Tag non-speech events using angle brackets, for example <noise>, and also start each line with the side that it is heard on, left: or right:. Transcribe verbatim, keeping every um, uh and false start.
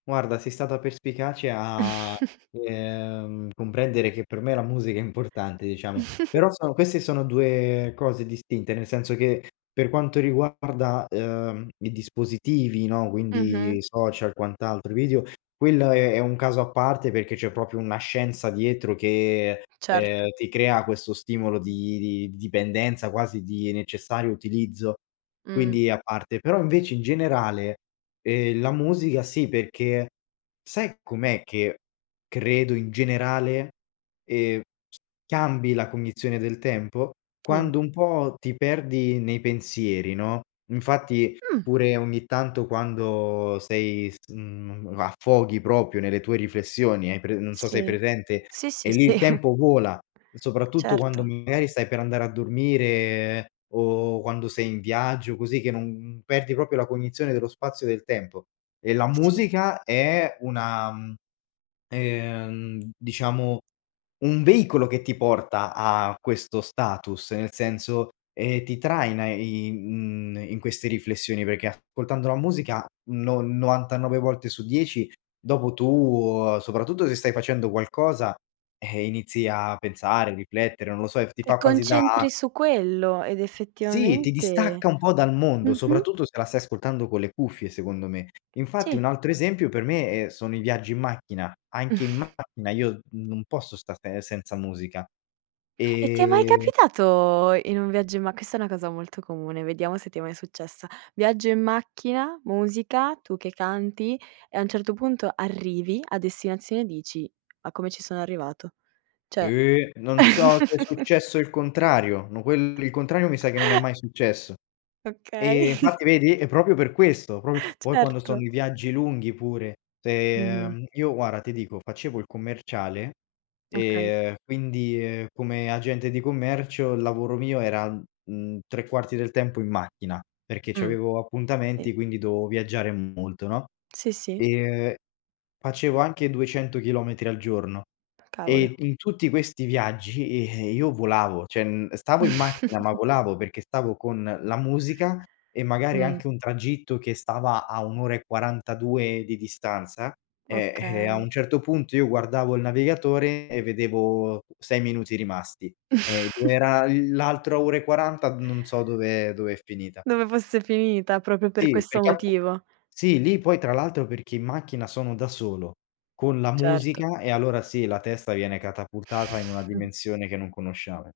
left: Guarda, sei stata perspicace a,
right: <chuckles>
left: ehm, comprendere che per me la musica è importante diciamo.
right: <giggles>
left: Però sono queste sono due cose distinte, nel senso che, per quanto riguarda, uhm, i dispositivi, no, quindi,
right: Mh-mh.
left: social quant'altro e video, quello è è un caso a parte perché c'è propio una scienza dietro che,
right: Certo.
left: ehm, ti crea questo stimolo di di dipendenza quasi di necessario utilizzo,
right: Mh.
left: quindi a parte. Però invece, in generale, uhm, la musica sì, perché, sai com'è che credo in generale, ehm, cambi la cognizione del tempo?
right: Dim
left: Quando un po' ti perdi nei pensieri, no, infatti,
right: Mh.
left: pure ogni tanto quando sei, mhmm, a affoghi propio nelle tue riflessioni, hai pre non so hai
right: Sì,
left: presente,
right: sì,
left: e
right: sì, sì.
left: lì il
right: <chuckles>
left: tempo vola, soprattutto quando
right: Certo.
left: magari stai per andare a dormire, o quando sei in viaggio, così che non perdi propio la cognizione dello spazio, del tempo. E la
right: Sì.
left: musica è una uhm, diciamo, un veicolo che ti porta a questo status, nel senso, eh, ti traina in, mhmm, in queste riflessioni, perché ascoltando la musica, no novantanove volte su dieci dopo tu soprattutto se stai facendo qualcosa, ehm, inizi a pensare, riflettere, non lo so, ti
right: Ti
left: fa quasi da
right: concentri su quello, ed
left: Sì, ti
right: effettivamente
left: distacca un po' dal mondo,
right: mh-mh.
left: soprattutto se la stai ascoltando con le cuffie secondo me. Infatti un
right: Sì.
left: altro esempio per me, eh, sono i viaggi in macchina, anche in
right: <chuckles>
left: macchina io non posso stare senza musica,
right: E ti è mai
left: ehm
right: capitato, in un viaggio in ma questa è una cosa molto comune, vediamo se ti è mai successa. Viaggio in macchina, musica, tu che canti e a un certo punto arrivi a destinazione e dici: "Ma come ci sono arrivato?" ceh.
left: Eh, non so, se è
right: <laughs>
left: successo il contrario, ma quel il contrario mi sa che non è
right: <chuckles>
left: mai successo.
right: Okay.
left: Eh,
right: <chuckles>
left: infatti vedi? E propio per questo, propio poi quando sto
right: Certo.
left: nei viaggi lunghi pure,
right: Mh-mh.
left: uhm, io guarda ti dico, facevo il commerciale,
right: Okay.
left: uhm, quindi, uhm, come agente di commercio il lavoro mio era, mhmm, tre quarti del tempo in macchina, perché
right: Mh,
left: c'avevo
right: si.
left: appuntamenti, quindi dovevo viaggiare molto, no,
right: Sì, sì.
left: ehm, facevo anche duecento chilometri al giorno
right: Cavolo.
left: e in tutti questi viaggi, uhm, io volavo, ceh stavo in macchina, ma
right: <snorts>
left: volavo perché stavo con la musica e magari
right: Mh.
left: anche un tragitto che stava a un ora e quarantadue di distanza, eh-eh a
right: Okay.
left: un certo punto io guardavo il navigatore e vedevo sei minuti rimasti.
right: <snorts>
left: Era l'altra ora e quaranta non so dove dove è finita.
right: Dove fosse finita propio per
left: Sì,
right: questo
left: perché appu
right: motivo.
left: sì, lì poi tra l'altro, perché in macchina sono da solo, con la
right: Certo.
left: musica e allora sì, la testa viene catapultata in una
right: <snorts>
left: dimensione che non conosciamo.